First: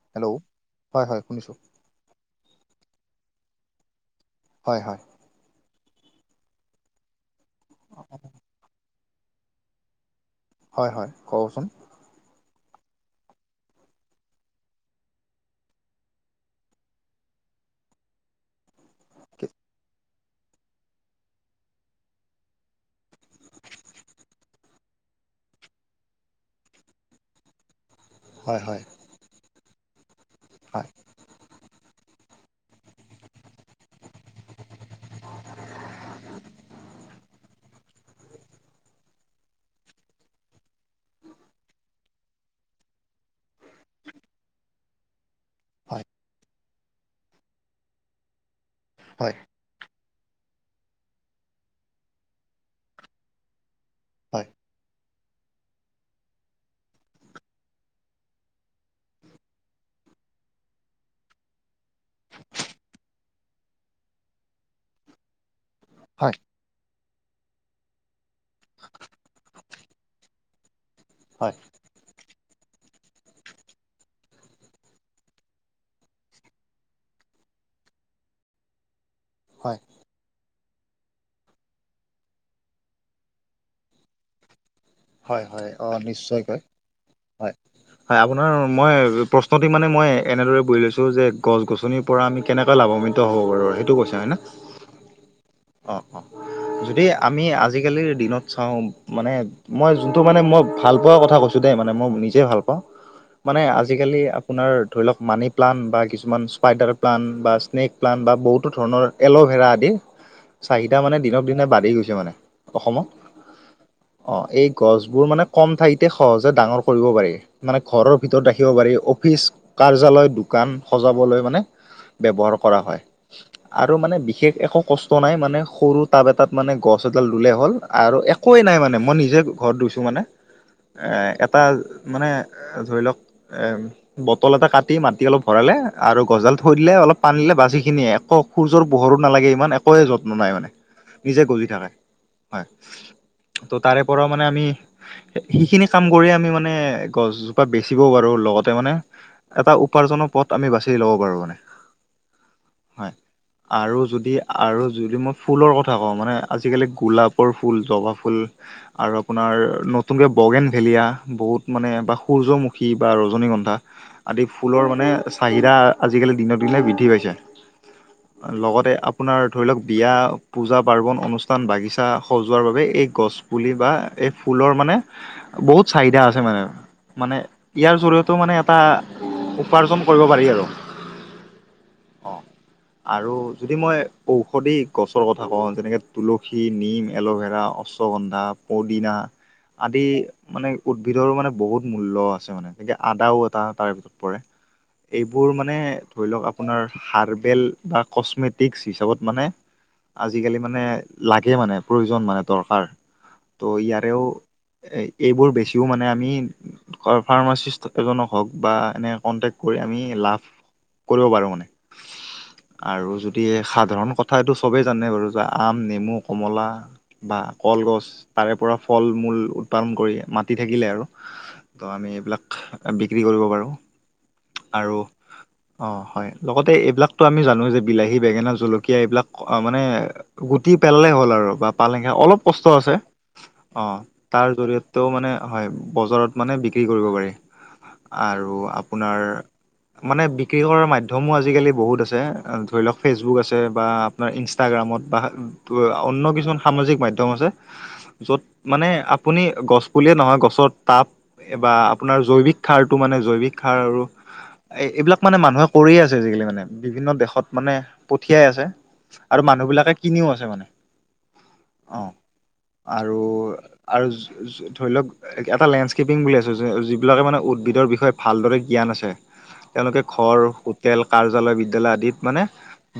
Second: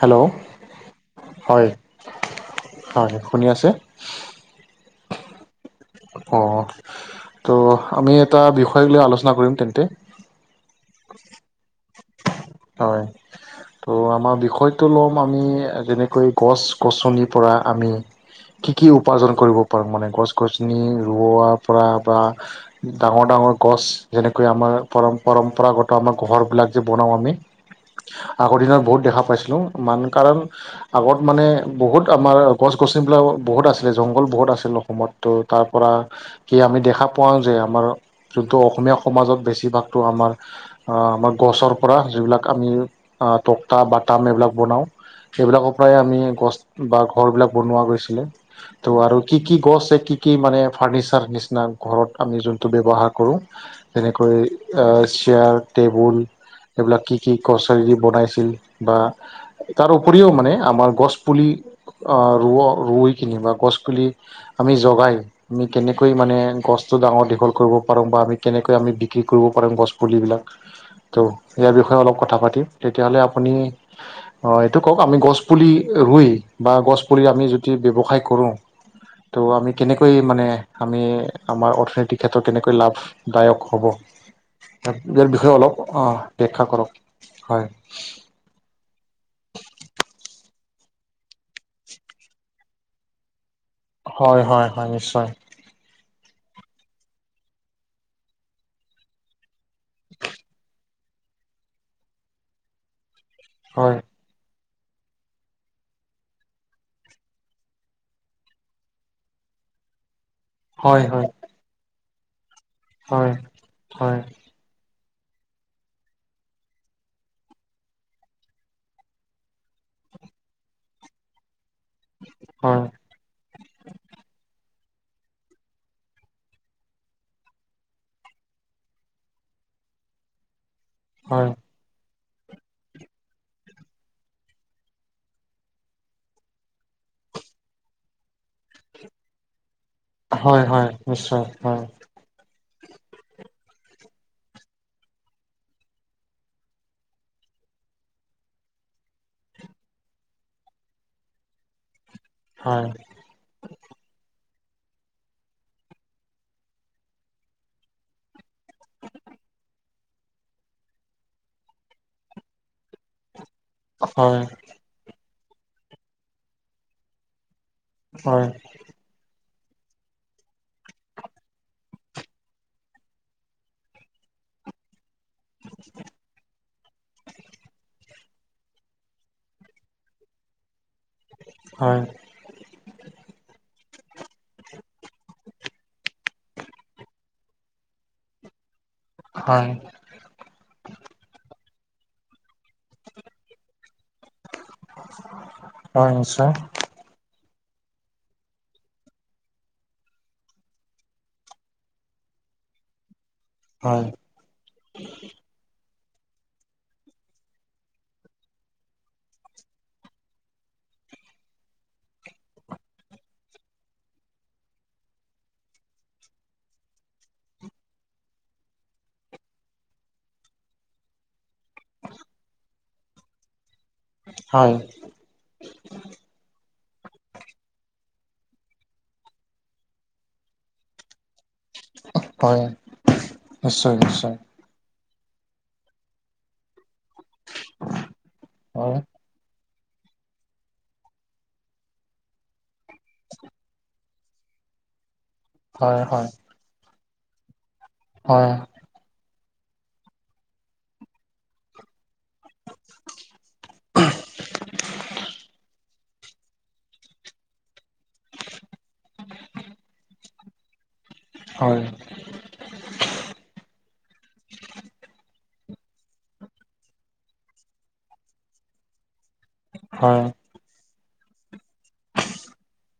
Hello হয় শুনিছোঁ হয়, হয় শুনি আছে? হয়, হয়। অ' ত' আমি এটা বিষয় লৈ আলোচনা কৰিম তেন্তে। হয়, হয় কওকচোন। হয়। ত' আমাৰ বিষয়টো ল'ম আমি যেনেকৈ গছ গছনিৰ পৰা আমি কি কি উপাৰ্জন কৰিব পাৰো মানে গছ গছনি ৰোৱাৰ পৰা বা ডাঙৰ ডাঙৰ গছ যেনেকৈ আমাৰ পৰ পৰম্পৰাগত আমাৰ ঘৰবিলাক যে বনাওঁ আমি। হয় আগৰ দিনত হয় বহুত দেখা পাইছিলো মান কাৰণ হয়। আগত মানে বহুত আমাৰ গছ গছনিবিলাক বহুত আছিলে জংঘল বহুত আছিল অসমত তো তাৰ পৰা। কি আমি দেখা পাওঁ যে আমাৰ যোনটো অসমীয়া সমাজত বেছিভাগটো আমাৰ আমাৰ গছৰ পৰা যিবিলাক আমি তক্টা, বাটাম এইবিলাক বনাওঁ। সেইবিলাকৰ পৰাই হয় আমি গছ বা ঘৰ বিলাক বনোৱা গৈছিলে ত' আৰু হয় কি কি গছে কি কি মানে ফাৰ্ণিচাৰ নিচিনা ঘৰত আমি যোনটো ব্যৱহাৰ কৰোঁ। তেনেকৈ হয় চেয়াৰ টেবুল এইবিলাক কি কি কছাৰী দি বনাইছিল বা তাৰ উপৰিও মানে আমাৰ গছপুলি ৰুৱ, ৰুই কিনি বা গছপুলি আমি জগাই আমি কেনেকৈ হয় মানে গছটো ডাঙৰ দীঘল কৰিব পাৰোঁ বা আমি কেনেকৈ আমি বিক্ৰী কৰিব পাৰোঁ গছপুলিবিলাক তো হয় ইয়াৰ বিষয়ে অলপ কথা পাতিম তেতিয়াহ'লে আপুনি অ' এইটো কওক আমি গছ পুলি ৰুই বা গছ পুলি আমি যদি ব্যৱসায় কৰোঁ ত' আমি হয় কেনেকৈ মানে আমি আমাৰ অৰ্থনৈতিক ক্ষেত্ৰত কেনেকৈ লাভদায়ক হ'ব? ইয়াৰ হয় বিষয়ে হয় অলপ অ' নিশ্চয়কৈ ব্যাখ্যা কৰক। হয়। হয় আপোনাৰ মই প্ৰশ্নটি মানে মই এনেদৰে বুজি লৈছো যে গছ গছনি পৰা আমি কেনেকৈ লাভান্বিত হ'ব পাৰো সেইটো কৈছে হয় নে? অ', অ' যদি আমি আজিকালিৰ দিনত চাওঁ মানে মই যোনটো মানে মই ভাল পোৱাৰ কথা কৈছোঁ দেই, মানে মই নিজে ভাল পাওঁ, মানে হয় আজিকালি আপোনাৰ ধৰি লওক মানিপ্লানণ্ট বা কিছুমান স্পাইডাৰ প্লান্ট বা স্নেক প্লান্ট বা বহুতো ধৰণৰ এল'ভেৰা আদি। [inaudible] চাহিদা মানে হয় দিনক দিনে বাঢ়ি গৈছে মানে অসমত। হয়, হয়। অ' এই গছবোৰ মানে কম ঠাইতে সহজে ডাঙৰ কৰিব পাৰি। মানে ঘৰৰ ভিতৰত ৰাখিব পাৰি অফিচ, কাৰ্যালয়, দোকান সজাবলৈ মানে ব্যৱহাৰ কৰা হয়। আৰু মানে বিশেষ একো কষ্ট নাই মানে সৰু টাব এটাত মানে গছ এডাল ৰুলেই হ'ল আৰু একোয়ে নাই মানে মই নিজে ঘৰত ৰুইছোঁ মানে হয় এটা মানে ধৰি লওক এ বটল এটা কাটি মাটি অলপ ভৰালে আৰু গছডাল থৈ দিলে অলপ পানী দিলে বাচ সেইখিনিয়ে একো সূৰ্যৰ পোহৰো নালাগে ইমান, একোৱে যত্ন নাই হয় মানে হয় নিশ্চয় নিজে গজি হয় থাকে হয়। ত' তাৰে পৰাও মানে আমি সেইখিনি কাম কৰিয় আমি মানে গছজোপা বেচিবও পাৰো লগতে মানে। এটা উপাৰ্জনৰ পথ আমি বাচি ল'ব পাৰো মানে। হয়। আৰু যদি আৰু যদি মই ফুলৰ কথা কওঁ মানে আজিকালি গোলাপৰ ফুল জবা ফুল। আৰু আপোনাৰ নতুনকৈ বগেন ভেলিয়া বহুত মানে বা সূৰ্যমুখী বা ৰজনীগন্ধা। হয় আদি ফুলৰ মানে চাহিদা আজিকালি দিন দিনেহে বৃদ্ধি পাইছে। হয় লগতে। আপোনাৰ ধৰি লওক বিয়া পূজা পাৰ্বণ অনুষ্ঠান বাগিচা সজোৱাৰ বাবে এই গছ। পুলি বা এই ফুলৰ মানে বহুত চাহিদা আছে মানে। মানে ইয়াৰ জৰিয়তেো মানে এটা উপাৰ্জন কৰিব পাৰি আৰু। হয়। অ আৰু যদি মই ঔষধি গছৰ কথা কওঁ যেনেকে তুলসী নিম এল'ভেৰা অশ্বগন্ধা। বা পুদিনা। হয়। আদি মানে উদ্ভিদৰো মানে বহুত মূল্ আছে মানে যেনেকে আদাও এটা তাৰে ভিতৰত। পাৰে এইবোৰ মানে হয় ধৰি লওক নিশ্চয় আপোনাৰ। হাৰ্বেল বা আকচমেটিক হিচাপত মানে। আজিকালি মানে লাগে মানে প্ৰয়োজন মানে দৰকাৰ। তো হয় ইয়াৰেও এইবোৰ বেছিও মানে আমি। ফাৰ্মাচিষ্ট এজনক হওক বা এনে কনটেক্ কৰি আমি লাভ। কৰিব পাৰো মানে। আৰু যদি সাধাৰণ কথা এইটো চবেই জানে বাৰু যে আম নেমু কমলা। বা কলগছ তাৰে পৰা ফল মূল উৎপাদন কৰি মাতি থাকিলে আৰু। তো আমি এইবিলাক বিক্ৰী কৰিব পাৰোঁ হয় আৰু। অ হয় লগতে এইবিলাকতো আমি জানো যে বিলাহী বেঙেনা জলকীয়া এইবিলাক। অ মানে গুটি পেলে হ'ল আৰু বা পালেং খা অলপ। হয় কষ্ট আছে নিশ্চয় অঁ নিশ্চয় তাৰ জৰিয়তে। ত মানে হয় বজাৰত মানে বিক্ৰী কৰিব পাৰি আৰু হয় আপোনাৰ। মানে বিক্ৰী কৰাৰ মাধ্্যমো আজিকালি বহুত আছে ধৰি লওক ফেচবুক আছে বা। আপোনাৰ ইনষ্টাগ্ৰামত বা হয় হয় অন্য কিছুমান সামাজিক মাধ্যম আছে। য'ত মানে আপুনি গছ পুলিয়ে নহয় গছৰ তাপ। এই বা আপোনাৰ জৈৱিক সাৰতটো মানে জৈৱিক সাৰ আৰু। এ এইবিলাক মানে মানুহে কৰিয়ে আছে আজিকালি মানে বিভিন্ন দেশত মানে পঠিয়াই আছে। আৰু মানুহ বিলাকে কিনিও আছে মানে। হয়। অঁ আৰু আৰু। ধৰি লওক এটা লেণ্ডস্কেপিং বুলি আছোঁ যিবিলাকে মানে উদ্ভিদৰ বিষয়ে ভালদৰে জ্ঞান আছে। তেওঁলোকে হয় ঘৰ হোটেল কাৰ্যালয় বিদ। া আিত মানে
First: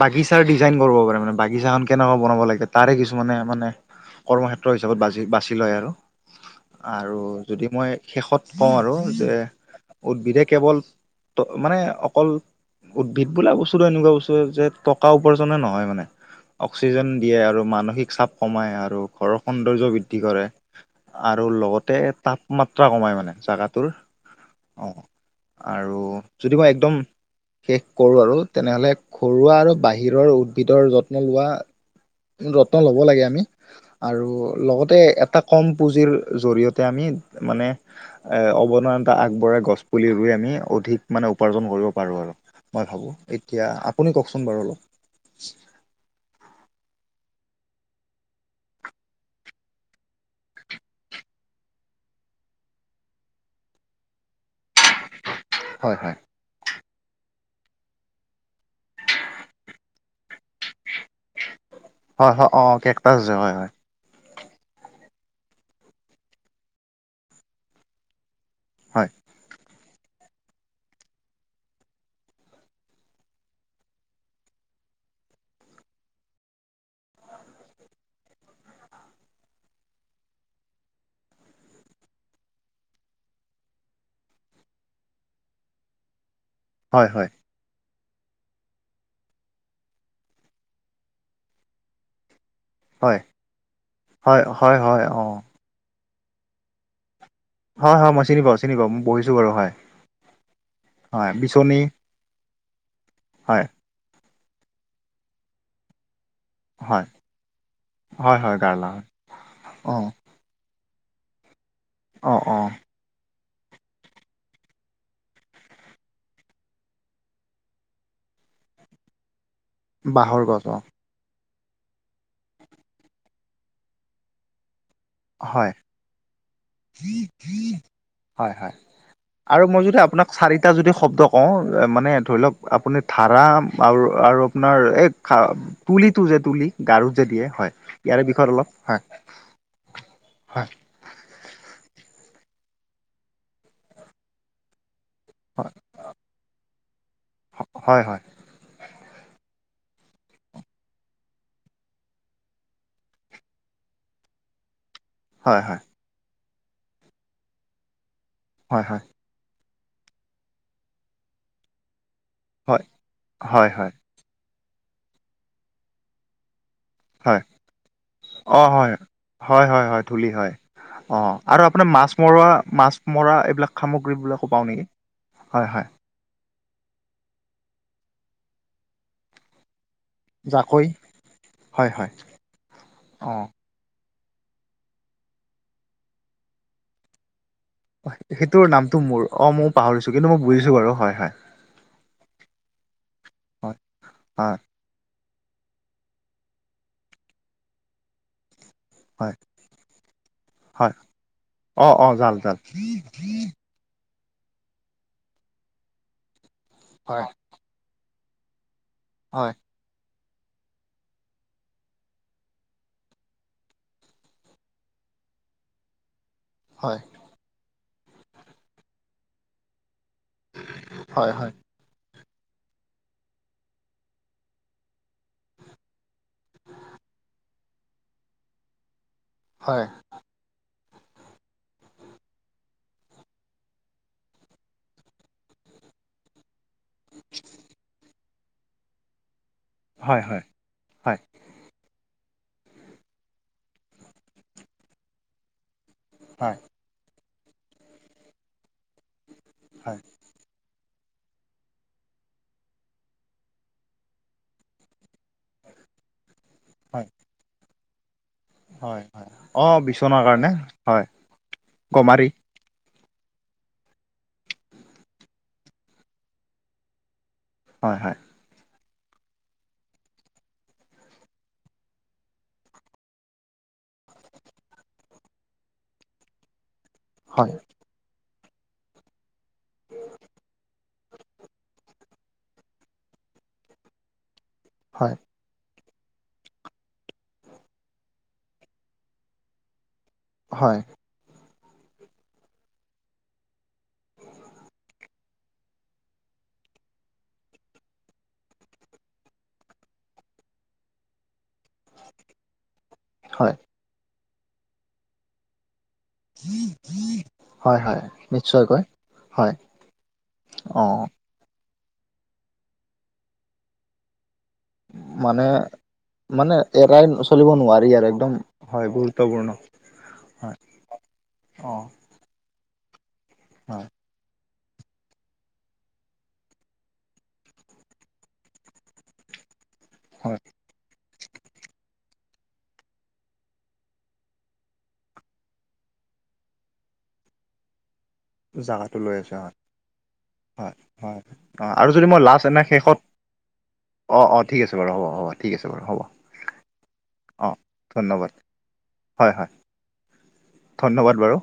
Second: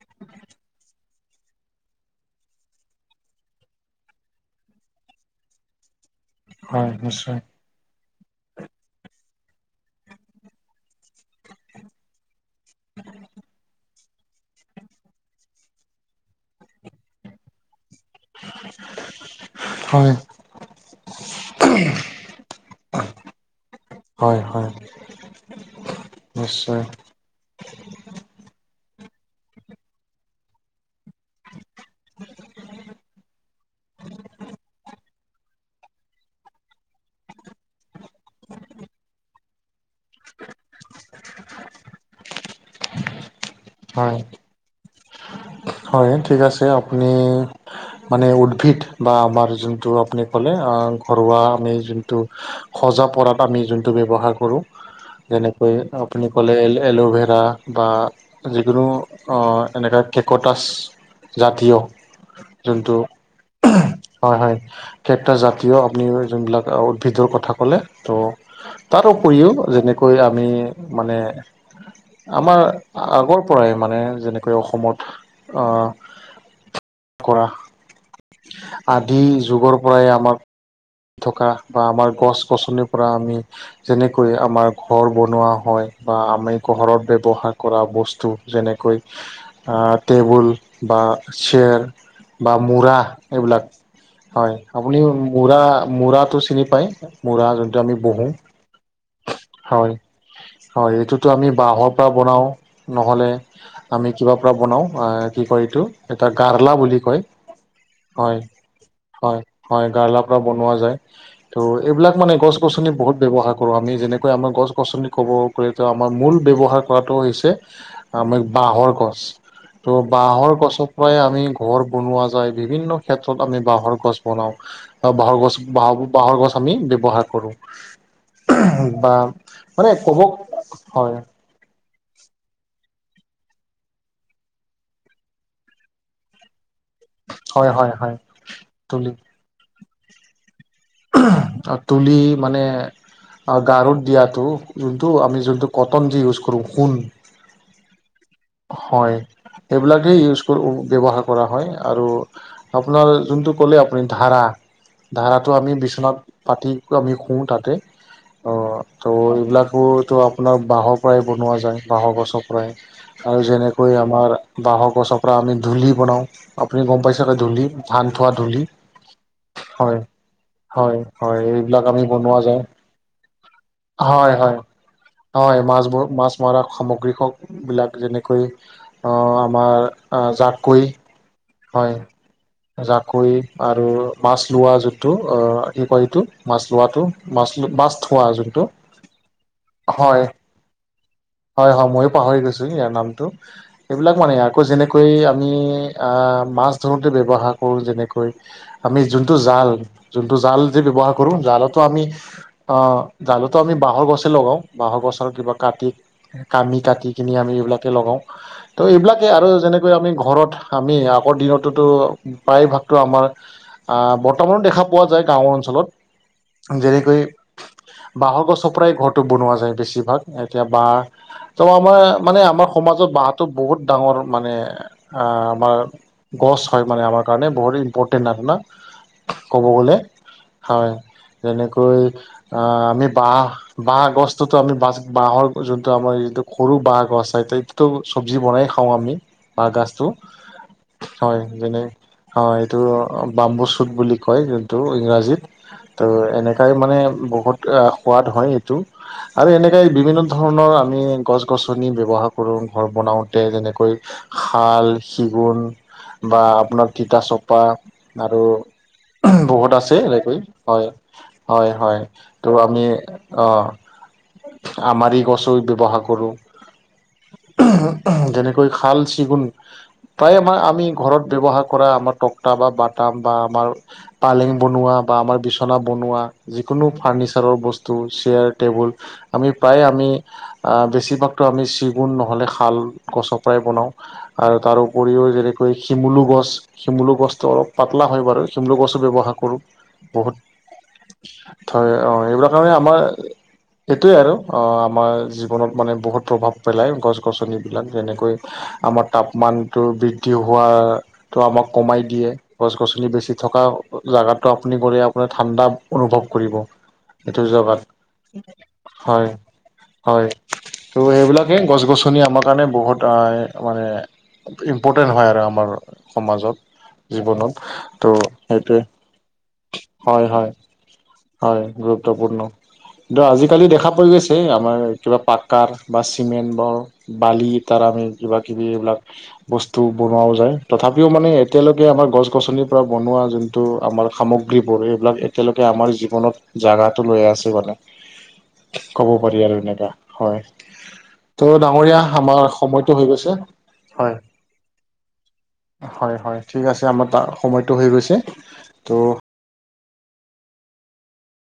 বাগিচাৰিজাইন কৰিব পাৰে মান। বাগিচাখন কেনেকুৱা বনাব লাগে তাৰে কিছুমানে মানে কৰ্মক্ষেত্ৰ হিচাপতি বাছি লয় আৰু। হয় আৰু নিশ্চয় যদি। মই শেষত কওঁ আৰু যে উদ্ভিদে কেৱল মানে অকল। উদ্ভিদ বোলা বস্তুটো এনেকুৱা বস্তুে যে। টকা উপাৰ্জনে নহয় মানে অক্সিজেন দিয়ে আৰু মানসিক চাপ। কমাই আৰু ঘৰৰ সৌন্দৰ্য হয় বৃদ্ধি কৰে। আৰু লগতে তাপমাত্ৰা কমাই মানে জাগাটোৰ। হয়, হয়। অ, আৰু যদি মই নিশ্চয় একদম শেষ কৰোঁ আৰু তেনেহ'লে, ঘৰুৱা আৰু বাহিৰৰ উদ্ভিদৰ যত্ন লোৱা যত্ন ল'ব লাগে। আৰু লগতে এটা কম পুজিৰ জৰিয়তে, আমি মানে এ, অৱনন এটা আগবঢ়াই, গছ পুলি ৰুই আমি অধিক মানে উপাৰ্জন কৰিব পাৰোঁ আৰু। মই ভাবোঁ, এতিয়া আপুনি হয় কওকচোন বাৰু অলপ। হয়, ঠিক আছে। আপুনি মানে উদ্ভিদ বা আমাৰ যোনটো আপুনি ক'লে ঘৰুৱা আমি যোনটো সজা-পৰাত আমি যোনটো ব্যৱহাৰ কৰোঁ, যেনেক কৈ হয় হয় আপুনি ক'লে, এল'ভেৰা বা যিকোনো এ কটাছ জাতীয়, হয় হয় অ যোনটো কেকটাছ যে হয় হয় হয়, হয়, কেবটা জাতীয় আপুনি যোনবিলাক উদ্ভিদৰ কথা ক'লে। ত' তাৰ হয় উপৰিও যেনেকৈ আমি মানে আমাৰ আগৰ পৰাই মানে, যেনেকৈ অসমত অ, [unintelligible] আদিম যুগৰ পৰাই আমাক থকা বা আমাৰ গছ-গছনিৰ পৰা আমি যেনেকৈ আমাৰ ঘৰ বনোৱা হয় বা আমি ঘৰত হয় হয় ব্যৱহাৰ কৰা বস্তু যেনেকৈ টেবুল বা চেয়াৰ বা মূৰা, হয় এইবিলাক হয়, আপুনিও মূৰা মূৰাটো চিনি পায়, মূৰা আমি হয় হয় মই বঢ়ো, চিনি পাওঁ চিনি পাওঁ মই পঢ়িছোঁ বাৰু হয়, হয়, এইটোটো আমি বাঁহত পৰা বনাওঁ, নহ'লে হয় আমি কিবা পৰা বনাওঁ, কি কয় এইটো এটা গাৰলা বুলি হয় কয়, হয়, হয়, হয়, অ', গাৰ্লা বনোৱা যায়, এইবিলাক মানে অ', অ', গছ-গছনি বহুত ব্যৱহাৰ কৰোঁ, আমি যেনেকৈ আমাৰ গছ-গছনি ক'ব গ'লেটো আমাৰ মূল ব্যৱহাৰ কৰাটো হৈছে আমি বাঁহৰ গছ, ত', বাঁহৰ গছ অ'। গছত হয়, আমি ঘৰ বনোৱা যায়, বিভিন্ন ক্ষেত্ৰত আমি বাঁহৰ গছ বনাওঁ। আঁ, বাঁহৰ গছ, হয় বাঁহৰ বাঁহৰ গছ আমি ব্যৱহাৰ কৰোঁ। হয়, হয়, বা আৰু মই মানে যদি ক'ব আপোনাক চাৰিটা যদি হয় শব্দ কওঁ মানে ধৰি লওক, আপুনি ধাৰা আৰু আৰু আপোনাৰ এই খা তুলিটো যে তুলি, গাৰুত যে দিয়ে, হয়, ইয়াৰে বিষয়ে অলপ তুলি হয় হয়। তুলি মানে গাৰত দিয়টো, যোনটো আমি যোনটো কটন যে ইউজ কৰো, ঊল, হয় হয় হয়। সেইবিলাকেই ইউজ কৰো ব্যৱহাৰ কৰা হয় আৰু আপোনাৰ যোনটো ক'লে আপুনি ধাৰা, ধাৰ তো হয় আমি হয় বিচনাত পাতি আমি শোওঁ তাতে, হয় হয় ত', এইবিলাক কাপোৰতো আপোনাৰ বাঁহৰ পৰাই বনোৱা যায়, বাঁহৰ গছৰ পৰাই হয় আৰু হয় হয় যেনেকৈ হয়। আমাৰ বাহৰ গছৰ পৰা আমি আমি দুলি বনাও, আপুনি গম পাইছে? হয় দুলি, ধান থোৱা দুলি, হয়। দুলি হয়। হয়, অ', হয়, আৰু এইবিলাক আপোনাৰ আমি মাছ বনোৱা মৰা যায়। মাছ মৰা এইবিলাক হয়, সামগ্ৰীবিলাকো হয়। পাওঁ নেকি? হয়, মাছবোৰ মাছ মৰা সামগ্ৰী হ বিলাক যেনেকৈ আহ আমাৰ আঁ, জাকৈ হয় জাকৈ? অ', আৰু মাছ লোৱা যোনটো অ কি কয় এইটো মাছ লোৱাটো? মাছ লো মাছ থোৱা যোনটো সেইটোৰ নামটো মোৰ অঁ মও পাহৰিছো হয়, কিন্তু মই বুজিছো বাৰু হয় হয়। হয় হয়, ময়ো পাহৰি গৈছো ইয়াৰ নামটো। এইবিলাক মানে হয় আকৌ যেনেকু, কৰি আমি আ মাছ ধৰোঁতে ব্যৱহাৰ কৰোঁ যেনেকৈ, আমি হয় যোনটো জাল? যোনটো জাল যে হয় হয় ব্যৱহাৰ কৰো? জালতো অ আমি অ জাল জাল অঁ জালটো আমি বাঁহৰ গছে লগাওঁ। বাঁহৰ গছৰ কিবা কাটি কামি, কাটি হয় কিনি আমি এইবিলাকে লগাও। ত' এইবিলাকে আৰু হয় যেনে, আমি ঘৰত আমি আগৰ দিনতোতো প্ৰায় ভাগতো আমাৰ। আহ বৰ্তমানো দেখা পোৱা যায়, গাঁওৰ অঞ্চলত। হয় যেনেকৈ, বাঁহ গছৰ পৰাই ঘৰটো বনোৱা যায় বেছিভাগ। এতিয়া বাঁহ, হয় হয় হয় আমাৰ মানে আমাৰ সমাজত বাঁহটো বহুত ডাঙৰ মানে আঁ, আমাৰ গছ হয় মানে আমাৰ কাৰণে বহুত ইম্পৰ্টেণ্ট নাতানা, ক'ব হয় গ'লে হয় যেনেকৈ, আঁ, আমি বাহ বাহ গছটোতো আমি বাছ বাঁহৰ যোনটো আমাৰ যিটো, সৰু বাঁহ গছ। [unintelligible] চব্জি বনাই খাওঁ আমি বাঁহ গাচটো। হয় হয় হয় যেনে, অঁ এইটো বাম্বু চুট বুলি কয় যোনটো ইংৰাজীত। ত' এনেকাই মানে বহুত আ সোৱাদ হয় এইটো। আৰু এনেকাই হয় বিভিন্ন ধৰণৰ, আমি গছ গছনি ব্যৱহাৰ কৰোঁ ঘৰ বনাওঁতে যেনেকৈ খাল, চিগুণ বা আপোনাৰ হয় তিতা চপা আৰু হয়। হয় অ বহুত আছে বিচনাৰ এনেকৈ কাৰণে হয় হয় হয়। গমাৰি তো আমি অঁ আমাৰি গছো ব্যৱহাৰ কৰোঁ। হয় হয় যেনেকৈ খাল চেগুণ। প্ৰায় আমাৰ আমি ঘৰত ব্যৱহাৰ কৰা আমাৰ টক্তা বা বাটাম বা আমাৰ পালেং বনোৱা বা আমাৰ বিচনা বনোৱা যিকোনো হয় ফাৰ্ণিচাৰৰ বস তো চেয়াৰ টেবুল। আমি প্ৰায় আমি আ বেছিভাগতো আমি চিগুণ নহ'লে শাল গছৰ পৰাই বনাওঁ। আৰু তাৰ হয় উপৰিও যেনেকৈ শিমুলু গছ শিমুলু গছটো অলপ পাতলা হয় বাৰু। চিমলু গছো ব্যৱহাৰ কৰোঁ বহুত। হয়। থৈ অ, এইবিলাক কাৰণে আমাৰ সেইটোৱে আৰু অ আমাৰ জীৱনত মানে বহুত প্ৰভাৱ পেলায়। গছ গছনিবিলাক যেনেকৈ আমাৰ তাপমানটো বৃদ্ধি হোৱা টো আমাক কমাই দিয়ে। গছ গছনি বেছি হয় থকা জেগাটো আপুনি গ'লে আপোনাৰ ঠাণ্ডা অনুভৱ কৰিব, এইটো হয় জেগাত। হয় নিশ্চয়কৈ হয় হয়। অ ত' সেইবিলাক [unintelligible] গছ গছনি আমাৰ কাৰণে বহুত আ মানে ইম্পৰ্টেণ্ট হয় আৰু মানে আমাৰ মানে এৰাই সমাজত চলিব জীৱনত। নোৱাৰি আৰু ত' একদম সেইটোৱে। হয় গুৰুত্বপূৰ্ণ হয় হয়, হয়। অ [unintelligible] গুৰুত্বপূৰ্ণ দ আজিকালি হয় দেখা পোৱা গৈছে আমাৰ কিবা পাক্কাৰ বা চিমেণ্ট ব বালি তাৰ আমি কিবাকিবি এইবিলাক বস্তু বনোৱাও হয় যায় তথাপিও মানে এতিয়ালৈকে আমাৰ গছ গছনি পুৰা বনোৱা যোনটো আমাৰ সামগ্ৰীবোৰ এইবিলাক এতিয়ালৈকে আমাৰ জীৱনত জাগাটো লৈ আছে মানে। [inaudible] জাগাটো কব লৈ আছে পাৰি হয় আৰু এনেকা হয়, হয় ত' অ আৰু যদি ডাঙৰীয়া মই লাষ্ট আমাৰ এনে সময়টো শেষত হৈ গৈছে হয়, অ অ ঠিক আছে বাৰু হ'ব হ'ব ঠিক আছে বাৰু হ'ব হয়, হয়, ঠিক আছে আমাৰ [unintelligible] অ সময়টো হৈ গৈছে ধন্যবাদ ত' হয় হয় ধন্যবাদ বাৰু।